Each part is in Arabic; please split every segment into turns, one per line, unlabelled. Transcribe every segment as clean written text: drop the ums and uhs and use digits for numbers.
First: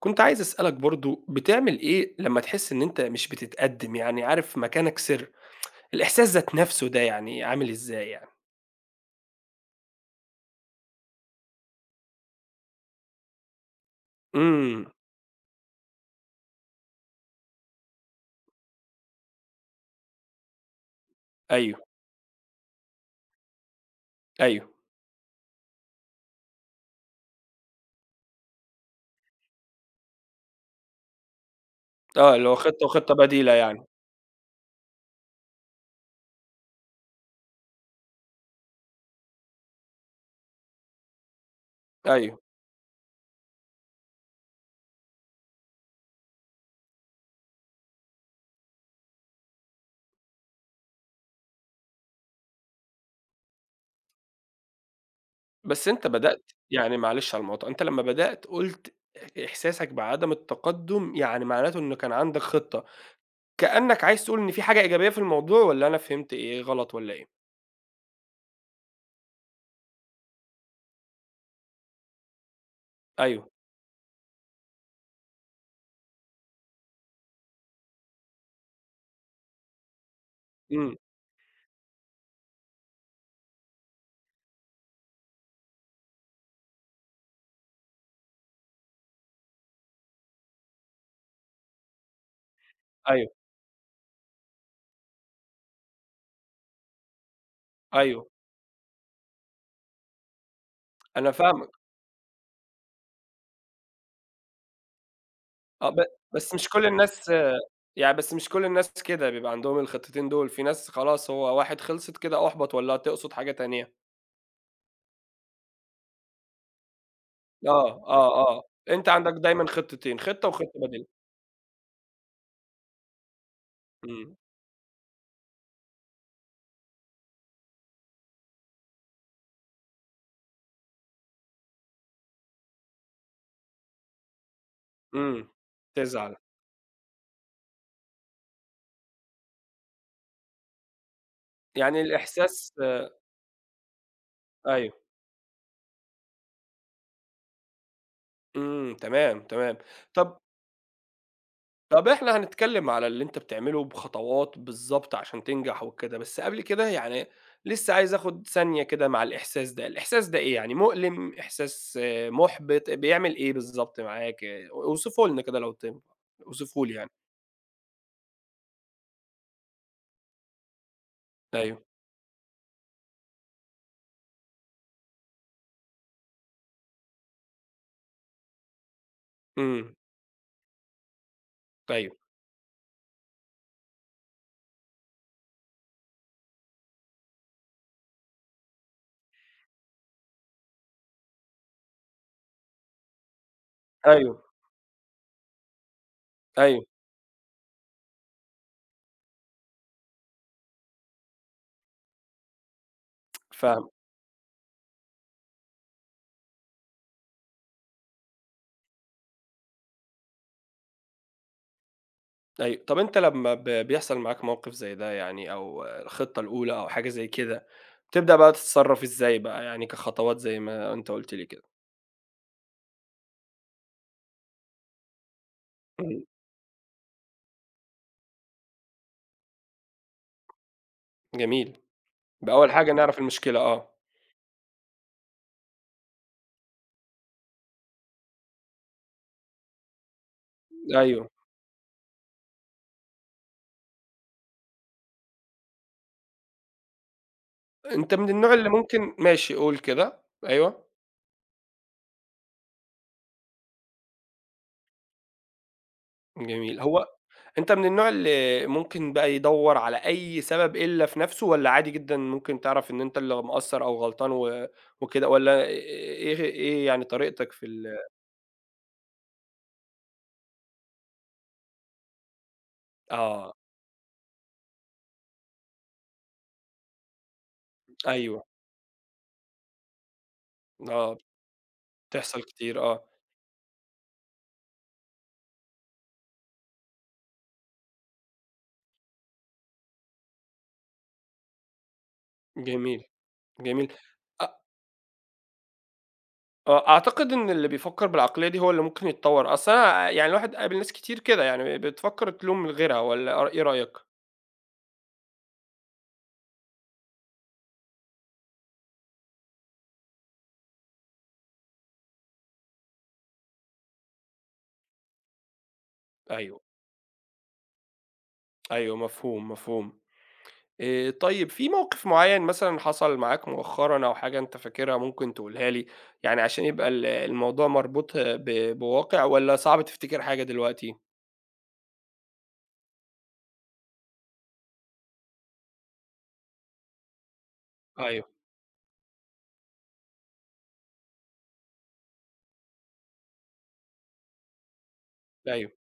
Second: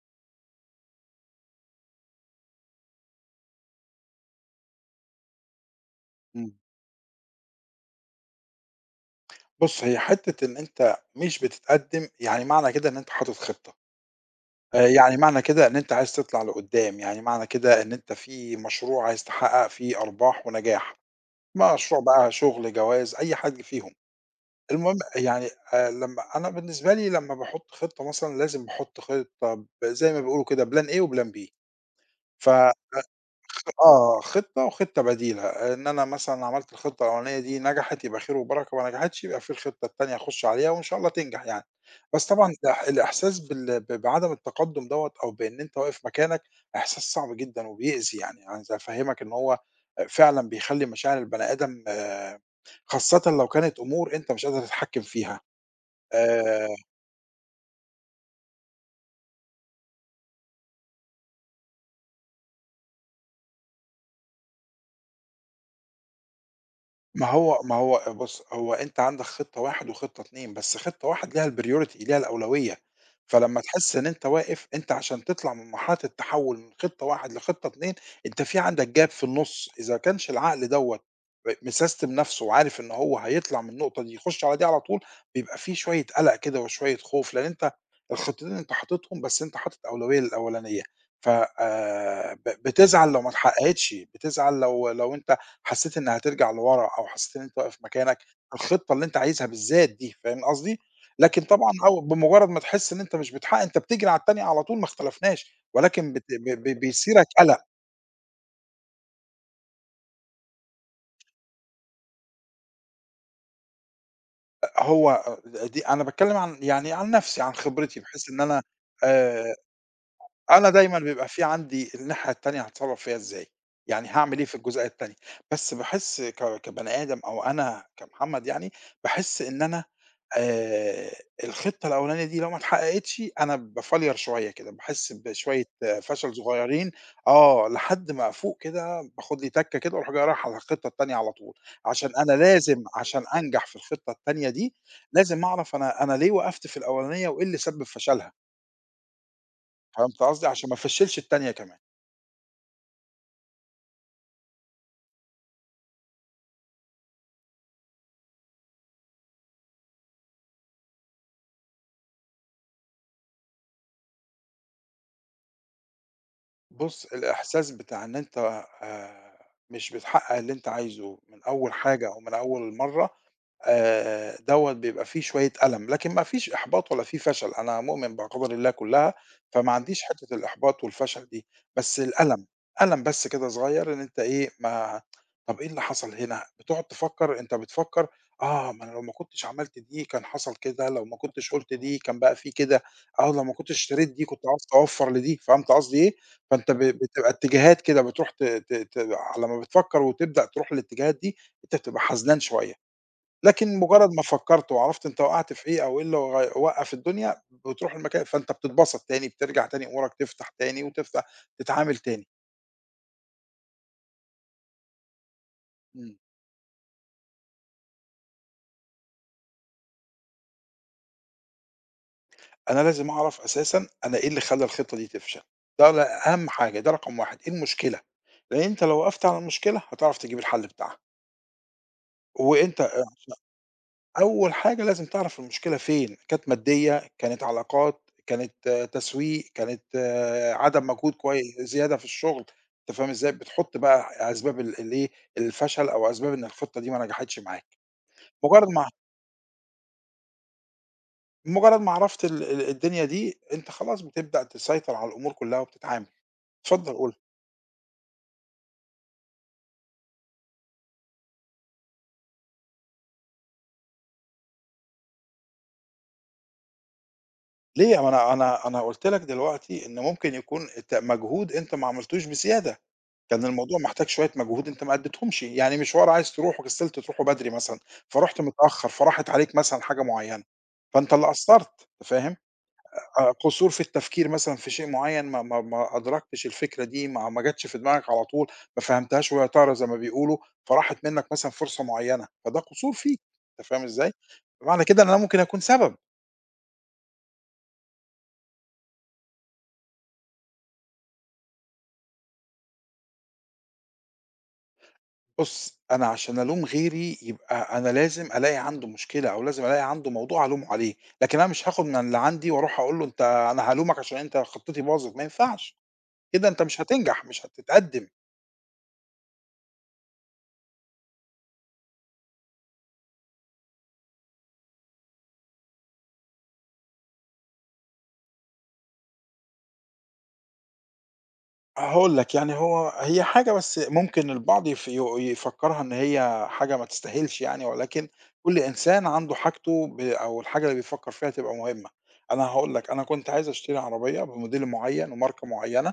كنت عايز أسألك برضه بتعمل إيه لمّا تحس إن أنت مش بتتقدّم، يعني عارف مكانك سِر، الإحساس
إمم.
ذات نفسه ده يعني عامل إزاي يعني؟
بُص، هي حتّة إن أنت مش بتتقدّم، يعني معنى كده إن أنت حاطط خطة،
إمم،
يعني معنى كده إن أنت عايز تطلع لقدّام، يعني معنى كده إن أنت في مشروع عايز تحقّق فيه أرباح ونجاح،
أيوه،
مشروع بقى شغل، جواز، أي حاجة فيهم.
أيوه،
المهم يعني لمّا أنا بالنسبة لي لمّا باحُط خطة مثلًا لازم باحُط خطة زي ما بيقولوا كده plan A وplan B
آه، اللي
ف
هو خطة وخطة بديلة يعني،
آه، خِطّة وخِطّة بديلة، إن أنا مثلًا عملت الخِطّة الأولانية دي نجحت يبقى خير وبركة، ما نجحتش يبقى في الخِطّة التانية أخُش عليها وإن شاء الله تنجح يعني، بس
أيوه،
طبعًا الإحساس بال ب بعدم التقدُّم دوّة أو بإن أنت واقف مكانك إحساس صعب جدًا وبيأذي، يعني عايز أفهّمك إن هو فعلًا بيخلّي مشاعر البني آدم آه، خاصةً لو كانت أمور أنت مش قادر تتحكّم فيها.
بس أنت بدأت
آآ
يعني معلش على المقاطعة، أنت لمّا بدأت قُلت إحساسك بعدم التقدُّم يعني معناته إنه كان عندك خطة، كأنك عايز تقول إن في حاجة إيجابية في الموضوع والّا أنا فهمت إيه غلط والّا
ما
إيه؟
هو ما هو بُص، هو أنت عندك خطة 1 وخطة 2 بس خطة 1 ليها الpriority ليها الأولوية،
أيوه،
فلمّا تحس إن أنت واقف أنت عشان تطلع من مرحلة التحول من خطة 1 لخطة 2 أنت في عندك gap في النُص، إذا كانش العقل
إمم،
دوّة مسستم نَفْسه وعارف إن هو هيطلع من النقطة دي يخش على دي على طول، بيبقى في شوية قلق كده وشوية خوف، لإن أنت الخطتين أنت حاططهم بس أنت حاطط أولوية للأولانية، ف ب بتزعل لو
أيوه،
ما اتحققتش، بتزعل لو أنت حسّيت إن هترجع لورا أو حسّيت إن أنت واقف مكانك،
أيوه،
الخطة اللي أنت عايزها بالذات دي، فاهم قصدي؟
أنا
لكن
فاهمك،
طبعًا أو بمجرّد ما تحس إن أنت مش بتحقق أنت بتجري على التانية على طول ما اختلفناش،
آه،
ولكن بت ب
بس مش
ب
كل
بيثيرك
الناس
قَلَق،
يعني بس مش كل الناس كده، بيبقى عندهم الخطتين دول، في ناس خلاص هو واحد خلصت كده أُحبَط والّا تقصد حاجة تانية؟
هو دي أنا باتكلّم عن يعني عن نَفْسي، عن
آه،
خبرتي، بحيث إن
آه، آه،
أنا
أنت عندك
آآ،
دايمًا خطتين، خطة
أنا
وخطة
دايمًا
بديلة،
بيبقى في عندي الناحية التانية هاتصرّف فيها إزاي، يعني
إمم،
هاعمل إيه في الجزئية التانية، بس باحس كبني آدم أو أنا كمحمد يعني، باحس إن أنا آآ الخطة الأولانية دي لو ما اتحققتش أنا بافليَر شوية كده، باحس
إمم،
بشوية فشل
تزعل،
صغيرين آه، لحد ما أفوق كده باخد لي تَكّة كده وأروح جاي رايح على الخطة التانية على طول،
يعني
عشان أنا
الإحساس
لازم عشان أنجح في الخطة التانية دي،
أيوه،
لازم أعرف أنا ليه وقفت في الأولانية وإيه اللي سبب فشلها،
إمم، تمام، تمام،
فهمت
طَب
قصدي؟ عشان ما أفشّلش التانية كمان.
طب إحنا هنتكلّم على اللي أنت بتعمله بخطوات بالضبط عشان تنجح وكده، بس قبل كده يعني لسه عايز آخُد ثانية كده مع الإحساس ده، الإحساس ده إيه يعني مؤلم، إحساس مُحبِط، بيعمل إيه بالضبط معاك؟ آه، اوصفه لنا كده لو تنفع، اوصفه لي
بُص،
يعني.
الإحساس بتاع إن أنت آآ مش بتحقق اللي أنت عايزه من أول
أيوه،
حاجة أو من أول مرّة دوّة بيبقى فيه شوية ألَم، لكن ما فيش إحباط ولا فيه فشل، أنا مؤمن بأقدار الله كلّها، فما
إمم،
عنديش حتّة الإحباط والفشل دي، بس
أيوه،
الألَم، ألَم بس كده صغيّر إن أنت إيه، ما طَب إيه اللي حصل هنا؟ بتقعد تفكّر، أنت بتفكّر ما أنا لو ما كنتش عملت دي كان حصل كده، لو ما كنتش قُلت دي كان بقى في كده، آه، لو ما كنتش اشتريت دي كنت
أيوه،
عاوز توفّر لدي، فهمت قصدي إيه؟ فأنت
أيوه،
بتبقى اتجاهات كده بتروح ت ت ت على ما بتفكّر وتبدأ تروح للاتجاهات دي، أنت بتبقى حزنان شوية. لكن
فاهمك،
مجرد ما فكّرت وعرفت أنت وقعت في إيه أو إيه اللي وقّف الدنيا، بتروح المكان فأنت بتتبسط تاني، بترجع تاني أمورك تفتح تاني وتفتح تتعامل تاني.
أيوه. طب أنت لمّا بيحصل معاك موقِف زي ده يعني أو
إمم.
الخطة الأولى أو حاجة زي كده، بتبدأ بقى تتصرّف إزاي بقى يعني كخطوات زي ما أنت قُلت لي كده؟
أنا لازم أعرف أساسًا أنا إيه اللي خلّى الخطة دي تفشل، ده
إمم،
أهم حاجة، ده رقم 1 إيه المشكلة؟ لإن أنت لو وقفت على المشكلة هتعرف تجيب الحل بتاعها،
جميل. بأول
وأنت
حاجة نعرف المشكلة
أول حاجة لازم تعرف المشكلة فين، كانت مادية، كانت علاقات، كانت تسويق، كانت عدم مجهود
أيوه.
كوي زيادة في الشغل، أنت فاهم إزاي؟ بتحط بقى أسباب الإيه، الفشل أو أسباب إن الخطة دي ما نجحتش معاك،
أنت من النوع اللي
مجرد ما
ممكن ماشي قُل كده، أيوه،
مجرد ما عرفت ال ال الدنيا دي، أنت خلاص بتبدأ تسيطر على الأمور كلها وبتتعامل،
جميل.
اتفضل
هو
قُل لي.
أنت من النوع اللي ممكن بقى يدوّر على أي سبب إلا في نَفْسه والّا عادي جدًا ممكن تعرف إن أنت اللي مقصّر أو غلطان و وكده والّا إيه، إيه يعني طريقتك في ال
ليه؟ ما أنا قُلت لك دلوقتي إن ممكن يكون مجهود أنت ما عملتوش بزيادة. كان
آه،
الموضوع محتاج شوية مجهود أنت ما أديتهمش، يعني مشوار عايز تروحه كسلت تروحه بدري مثلًا، فرُحت
أيوه،
متأخر، فراحت عليك مثلًا حاجة معيّنة، فأنت
آه،
اللي قصّرت، أنت فاهم؟
بتحصل كتير
قصور في التفكير مثلًا في شيء معيّن ما أدركتش الفكرة دي، ما جاتش في دماغك على طول، ما فهمتهاش وهي طايرة زي ما بيقولوا، فراحت منك مثلًا فرصة معيّنة، فده قصور
جميل،
فيك، أنت فاهم
جميل.
إزاي؟
أ
فمعنى كده إن أنا ممكن أكون سبب.
آه، أعتقد إن اللي بيفكّر بالعقلية دي هو اللي ممكن يتطوّر، أصل أنا يعني الواحد قابل ناس كتير كده، يعني بتفكّر تلوم غيرها والّا إيه رأيك؟
بُص، أنا عشان ألوم غيري يبقى أنا لازم ألاقي عنده مشكلة، أو لازم ألاقي عنده موضوع ألومه عليه، لكن أنا مش هاخد من اللي عندي وأروح أقول له أنت أنا هالومك عشان أنت خطتي باظت، ما ينفعش، كده
أيوه،
أنت مش هتنجح، مش هتتقدم.
أيوه مفهوم، مفهوم. طيب في موقف معيّن مثلًا حصل معاك مؤخرًا أو حاجة أنت فاكرها ممكن تقولها لي؟ يعني عشان يبقى الموضوع مربوط بواقع والّا صعب تفتكر حاجة دلوقتي؟
هاقول لك يعني هو هي حاجة بس ممكن البعض يف ي يفكرها إن هي حاجة ما تستاهلش يعني، ولكن
أيوه،
كل إنسان عنده حاجته أو الحاجة اللي بيفكر فيها تبقى مهمة. أنا هاقول لك، أنا كنت عايز أشتري عربية بموديل معين وماركة
أيوه.
معينة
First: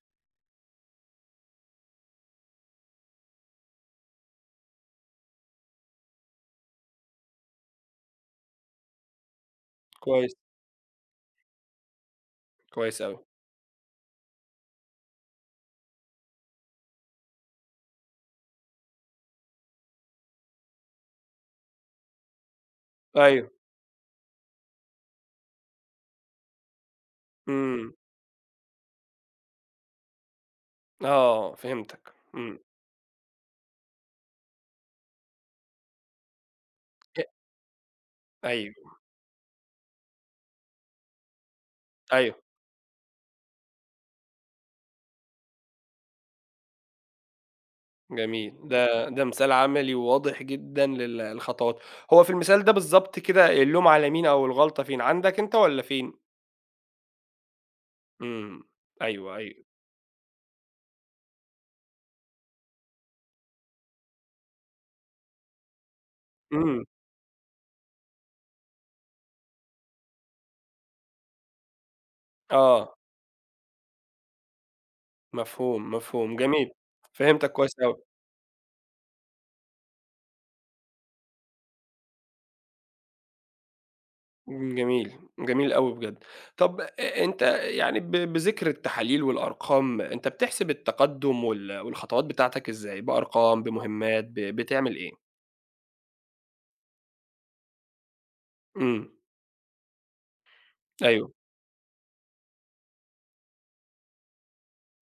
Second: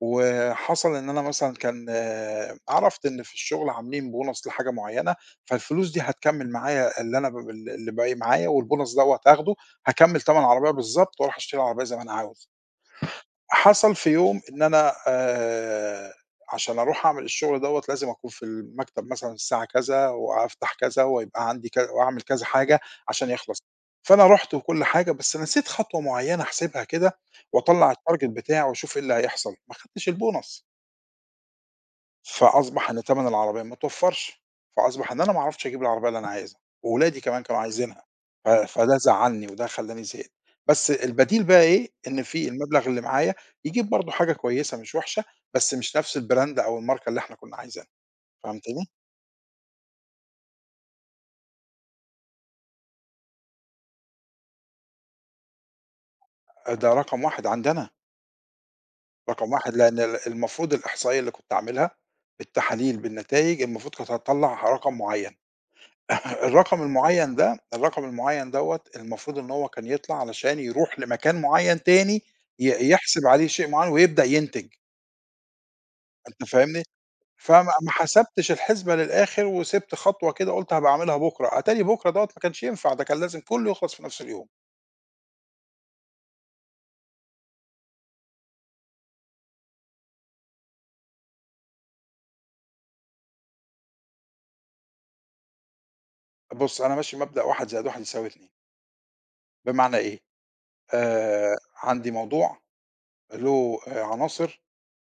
وحصل إن أنا مثلًا كان عرفت إن في الشغل عاملين bonus لحاجة معيّنة، فالفلوس دي هتكمّل معايا اللي أنا ب ال اللي باقي معايا والbonus دوّة هاخده، هاكمّل
كويس،
تَمَن العربية بالضبط وأروح أشتري العربية زي ما أنا عاوز.
كويس أوي.
حصل في يوم إن أنا عشان أروح أعمل الشغل دوّة لازم أكون في المكتب مثلًا الساعة كذا وأفتح كذا ويبقى عندي وأعمل كذا حاجة عشان
أيوه،
يخلص. فأنا رُحت وكل حاجة، بس نسيت خطوة معيّنة أحسبها كده
إمم.
وأطلّع الtarget بتاعي وأشوف إيه اللي هيحصل، ما خدتش الbonus.
آه، فهمتك. إمم.
فأصبح إن تَمَن العربية ما اتوفّرش، فأصبح إن أنا ما اعرفش أجيب العربية اللي أنا عايزها، وولادي
أ
كمان كانوا عايزينها،
أيوه،
فده زعّلني وده خلّاني زهقت، بس البديل بقى إيه، إن
أيوه.
في المبلغ اللي معايا يجيب برضه حاجة كويسة مش وحشة، بس مش نفْس الbrand أو الماركة اللي إحنا كنا عايزينها،
جميل.
فهمتني؟
ده مثال عملي وواضح جدًا الخطوات. هو في المثال ده بالضبط كده اللوم على مين أو الغلطة فين، عندك أنت والّا فين؟
ده رقم 1 عندنا،
إمم. أيوه،
رقم
أيوه.
1 لأن المفروض الإحصائية اللي كنت عاملها بالتحاليل بالنتايج، المفروض كانت هتطلّع رقم معيّن. الرقم
إمم.
المعيّن ده الرقم المعيّن دوّة المفروض إن هو كان يطلع علشان يروح لمكان معيّن تاني
آه،
يحسب عليه شيء معيّن ويبدأ ينتج،
مفهوم، مفهوم،
أنت
جميل،
فاهمني؟
فهمتك
فما
كويس
ما
أوي،
حسبتش الحسبة للآخر وسِبت خطوة كده قُلت هابقى أعملها بُكرة، أتاري بُكرة دوّة ما كانش ينفع ده كان لازم كُلّه يخلص في نفس اليوم.
إمم، جميل، جميل أوي بجد. طب أنت يعني بذكر التحاليل والأرقام، أنت بتحسب التقدُّم والخطوات بتاعتك إزاي، بأرقام، بمهمات، بتعمل إيه؟
بُص، أنا ماشي بمبدأ 1 زائد 1 يساوي 2
إمم،
بمعنى إيه،
أيوه،
عندي موضوع له عناصر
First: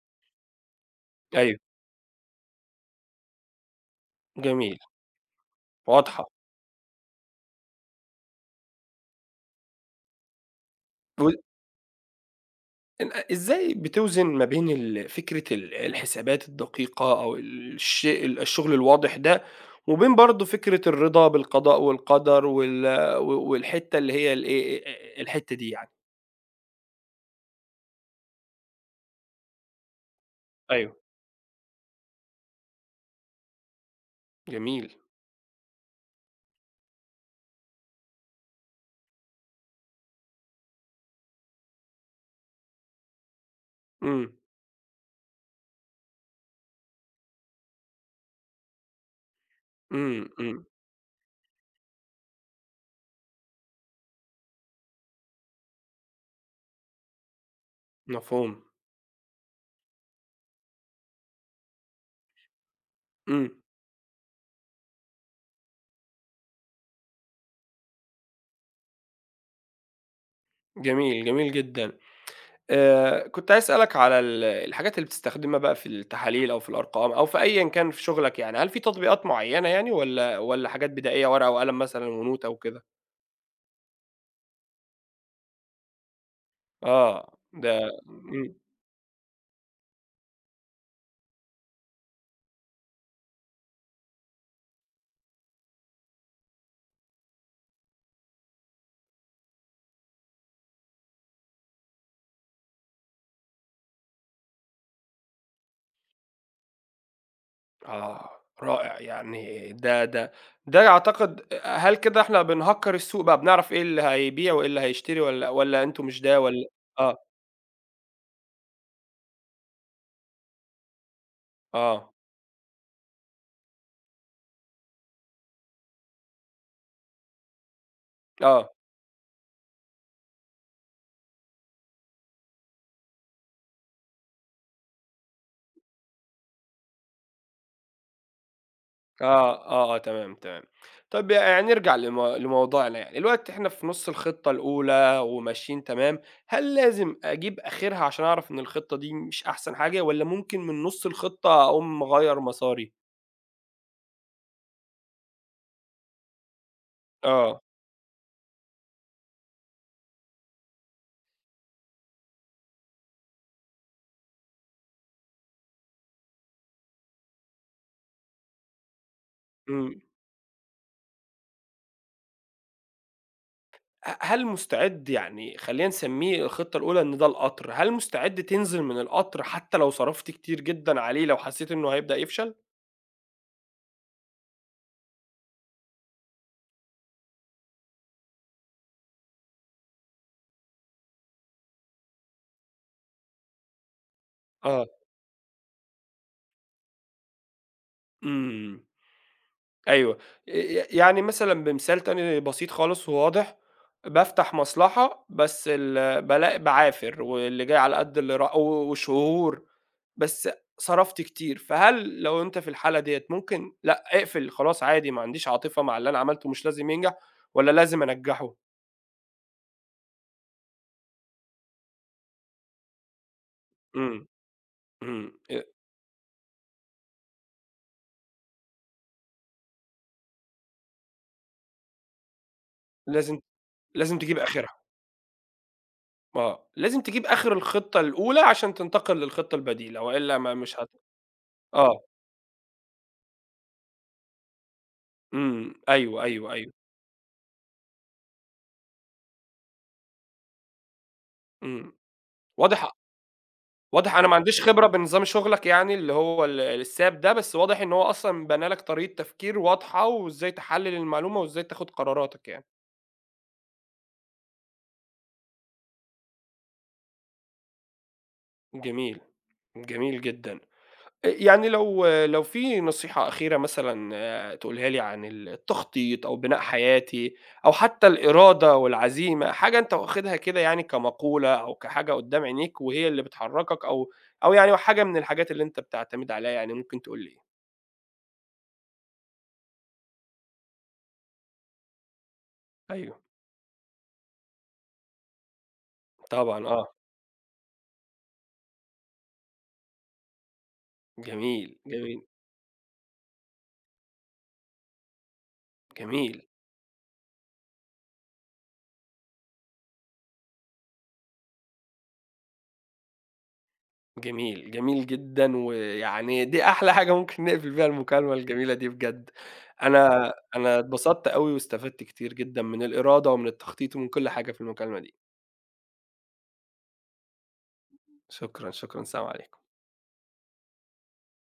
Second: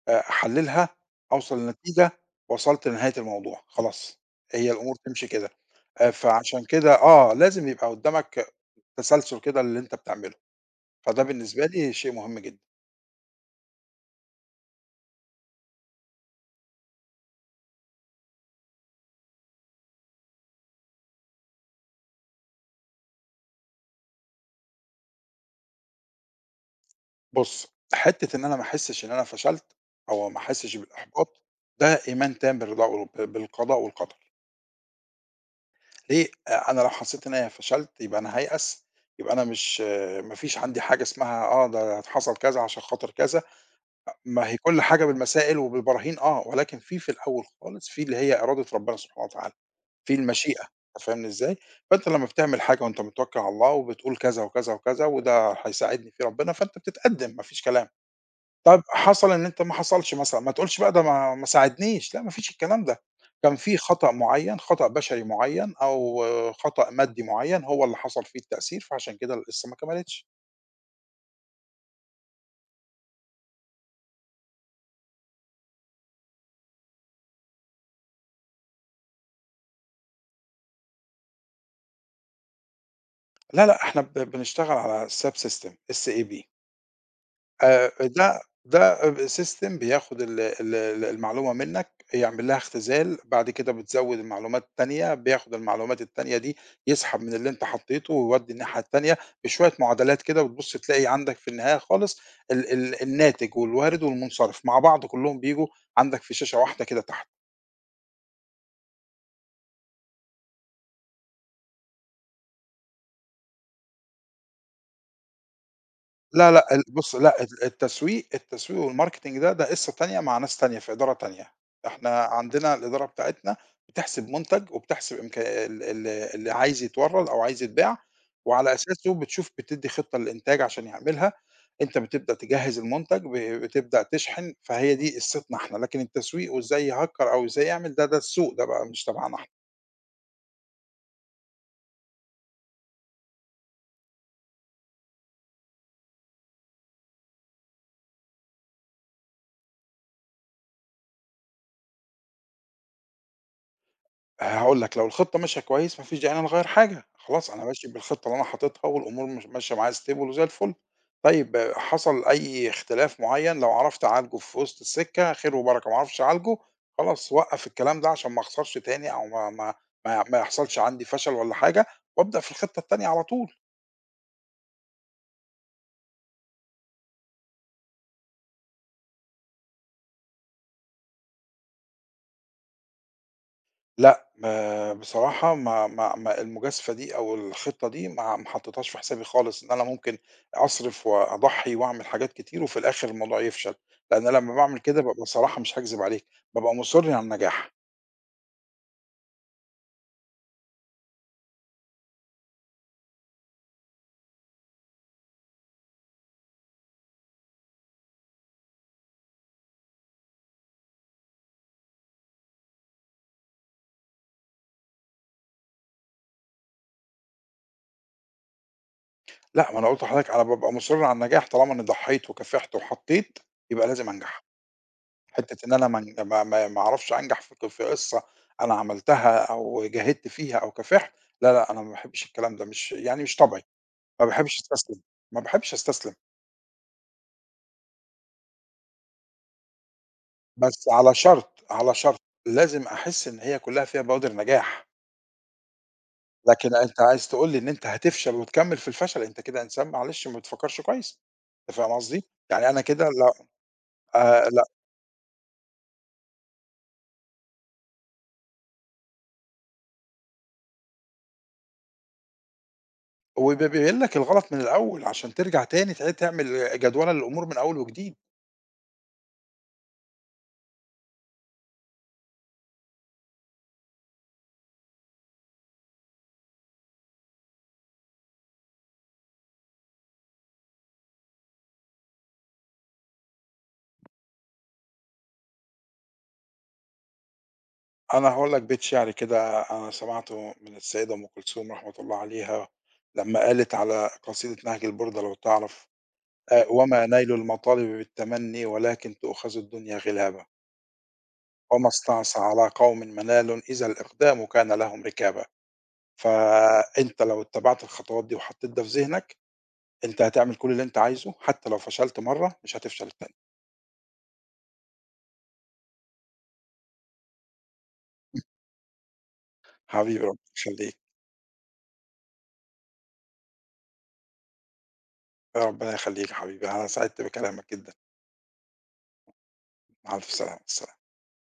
أحلّلها،
أيوه،
أوصل لنتيجة، وصلت لنهاية الموضوع، خلاص، هي
جميل،
الأمور تمشي كده.
واضحة.
فعشان كده آه، لازم يبقى قدّامك تسلسل كده للي أنت بتعمله، فده
و
بالنسبة لي شيء مهم جدًا.
إن إزاي بتوزن ما بين فكرة الحسابات الدقيقة أو الشغل الواضح ده، وبين برضه فكرة الرضا بالقضاء والقدر والحتّة اللي هي الإيه، الحتّة دي يعني؟
بُص، حتّة إن أنا ما أحسّش إن أنا فشلت، أو ما أحسّش
أيوه،
بالإحباط، ده إيمان تام بالرضا وال ب بالقضاء والقدر.
جميل.
ليه؟ أنا لو حسّيت إن أنا فشلت يبقى أنا هايأس، يبقى أنا مش ما فيش عندي حاجة اسمها ده حصل كذا عشان خاطر كذا،
إمم،
ما هي كل حاجة بالمسائل وبالبراهين آه، ولكن في الأول خالص في اللي هي إرادة ربنا سبحانه وتعالى، في
إمم،
المشيئة
إمم،
أنت فاهمني إزاي؟ فأنت لمّا بتعمل حاجة وأنت متوكل على الله وبتقول كذا وكذا وكذا وده هيساعدني فيه ربنا، فأنت بتتقدم ما فيش كلام.
مفهوم.
طب حصل إن أنت ما حصلش مثلًا، ما تقولش بقى ده ما ساعدنيش، لأ ما فيش الكلام ده،
إمم،
كان في خطأ معين، خطأ بشري معين أو خطأ مادي معين هو اللي حصل فيه التأثير، فعشان كده القصة ما كملتش.
جميل، جميل جدًا. كنت عايز أسألك على الحاجات اللي بتستخدمها بقى في التحاليل أو في الأرقام أو في أيًا كان في شغلك يعني، هل في تطبيقات معيّنة يعني والّا حاجات بدائية ورقة وقلم مثلًا ونوتة وكده؟
لا، لأ، إحنا بنشتغل على الSAP System، SAP.
آه، ده
ده
إمم،
ده ب system بياخد ال ال ال المعلومة منّك، يعمل لها اختزال، بعد كده بتزوّد المعلومات التانية، بياخد المعلومات التانية دي يسحب من اللي أنت حطّيته ويودّي الناحية التانية، بشوية معادلات كده وتبُص تلاقي عندك في النهاية خالص ال ال الناتج والوارد والمنصرف مع بعض كلّهم بييجوا عندك في شاشة واحدة كده تحت.
آه، رائع، يعني ده أعتقد هل كده إحنا بنهكّر السوق بقى، بنعرف إيه اللي هيبيع وإيه اللي هيشتري والّا أنتم مش ده
لا،
والّا
لأ، بُص
آه،
لأ، ال التسويق التسويق والmarketing ده، ده قصة تانية مع ناس تانية في إدارة تانية. إحنا
آه،
عندنا الإدارة بتاعتنا بتحسب منتج وبتحسب إمكا ال ال اللي عايز يتورّد أو عايز يتباع،
آه،
وعلى أساسه بتشوف بتدّي خطة للإنتاج عشان يعملها، أنت بتبدأ تجهّز المنتج، بتبدأ تشحن، فهي دي قصتنا إحنا، لكن التسويق وإزاي يهكّر أو إزاي يعمل ده، ده السوق ده بقى مش
آه،
تبعنا إحنا.
آه، آه، تمام، تمام. طب يعني نرجع لموضوعنا يعني، دلوقتي إحنا في نُص الخطة الأولى وماشيين تمام، هل لازم أجيب آخرها عشان أعرف إن الخطة دي مش أحسن حاجة والّا ممكن من نُص الخطة أقوم مغيّر مساري؟
هاقول لك، لو الخطة ماشية كويس ما فيش داعي إن أنا أغيّر حاجة، خلاص
آه،
أنا ماشي بالخطة اللي أنا حاططها والأمور مش ماشية معايا stable وزي الفل. طيب حصل أي اختلاف معيّن لو عرفت أعالجه في وسط السكة خير وبركة، ما عرفتش أعالجه خلاص وقّف الكلام ده عشان ما أخسرش تاني أو ما ما
إمم،
ما ما يحصلش عندي فشل والّا حاجة، وأبدأ في الخطة التانية على طول.
هل مستعد يعني خلّينا نسمّيه الخطة الأولى إن ده القطر، هل مستعد تنزل من القطر حتى لو صرفت كتير جدًا عليه لو حسيت إنه هيبدأ يفشل؟
لأ، ما بصراحة ما المجازفة دي أو الخطة دي ما حطيتهاش في حسابي خالص، إن أنا ممكن أصرف وأضحي وأعمل حاجات كتير وفي الآخر الموضوع يفشل، لأن لمّا باعمل
آه،
كده بابقى بصراحة مش هاكذب عليك، بابقى مُصِر على النجاح،
إمم، أيوه، يعني مثلًا بمثال تاني بسيط خالص وواضح، بافتح مصلحة بس بالاقي باعافر واللي جاي على قد اللي راح و وشهور، بس صرفت كتير، فهل لو أنت في الحالة ديّة ممكن لأ اقفل خلاص عادي ما عنديش عاطفة مع اللي أنا عملته مش لازم ينجح والّا لازم أنجّحه؟
لأ، ما أنا قُلت لحضرتك أنا بابقى مُصِر على النجاح طالما إني ضحيت وكافحت وحطيت يبقى لازم
إمم.
أنجح،
إمم،
حتّة إن أنا ما أن ما ما ما أعرفش أنجح في في قصة أنا عملتها أو جاهدت فيها أو كافحت، لا، لأ، أنا ما باحبش الكلام ده مش يعني مش
لازم
طبعي، ما
تجيب
باحبش
آخرها،
أستسلم، ما باحبش أستسلم.
آه، لازم تجيب آخر الخطة الأولى عشان تنتقل للخطة البديلة، وإلا ما مش
بس
هت
على شرط، على
آه،
شرط، لازم أحس إن هي كلّها فيها بوادر نجاح،
إمم، أيوه، أيوه، أيوه،
لكن أنت عايز تقول لي إن أنت هتفشل وتكمّل في الفشل، أنت كده إنسان معلش ما بتفكّرش كويس، أنت فاهم
إمم،
قصدي؟ يعني أنا
واضح
كده لأ
واضح أنا ما عنديش
لأ،
خبرة بنظام شغلك يعني اللي هو الSAP ده، بس واضح إن هو أصلًا بنى لك طريقة تفكير واضحة، وإزاي تحلل المعلومة، وإزاي تاخد قراراتك يعني،
وبيبين لك الغلط من الأول عشان ترجع تاني تعمل جدولة للأمور من أول وجديد،
جميل، جميل جدًا. يعني لو في نصيحة أخيرة مثلًا آه، تقولها لي عن التخطيط أو بناء حياتي أو حتى الإرادة والعزيمة، حاجة أنت واخدها كده يعني كمقولة أو كحاجة قدّام عينيك وهي اللي بتحركك أو يعني حاجة من الحاجات اللي أنت بتعتمد عليها يعني ممكن تقول لي إيه؟
أنا هاقول لك بيت شعر كده أنا سمعته من السيدة أم كلثوم رحمة الله عليها،
أيوه،
لمّا قالت على قصيدة نهج البُردة لو تعرف،
طبعًا آه،
وما نيل المطالب بالتمنّي ولكن تؤخذ الدنيا غلابًا.
جميل،
وما
جميل،
استعصى على قوم منال إذا الإقدام كان لهم ركابة،
جميل.
فأنت لو اتبعت الخطوات دي وحطيت ده في ذهنك، أنت هتعمل كل اللي أنت عايزه، حتى لو فشلت مرة مش هتفشل التانية،
جميل، جميل جدًا، ويعني دي أحلى حاجة ممكن نقفل بيها المكالمة الجميلة دي بجد.
حبيبي
أنا
ربنا
أنا
يخليك،
اتبسطت أوي واستفدت كتير جدًا من الإرادة ومن التخطيط ومن كل حاجة في المكالمة دي.
ربنا يخليك يا حبيبي، أنا سعدت بكلامك جدًا،
شكرًا، شكرًا، سلام عليكم.
مع ألف سلامة، السلا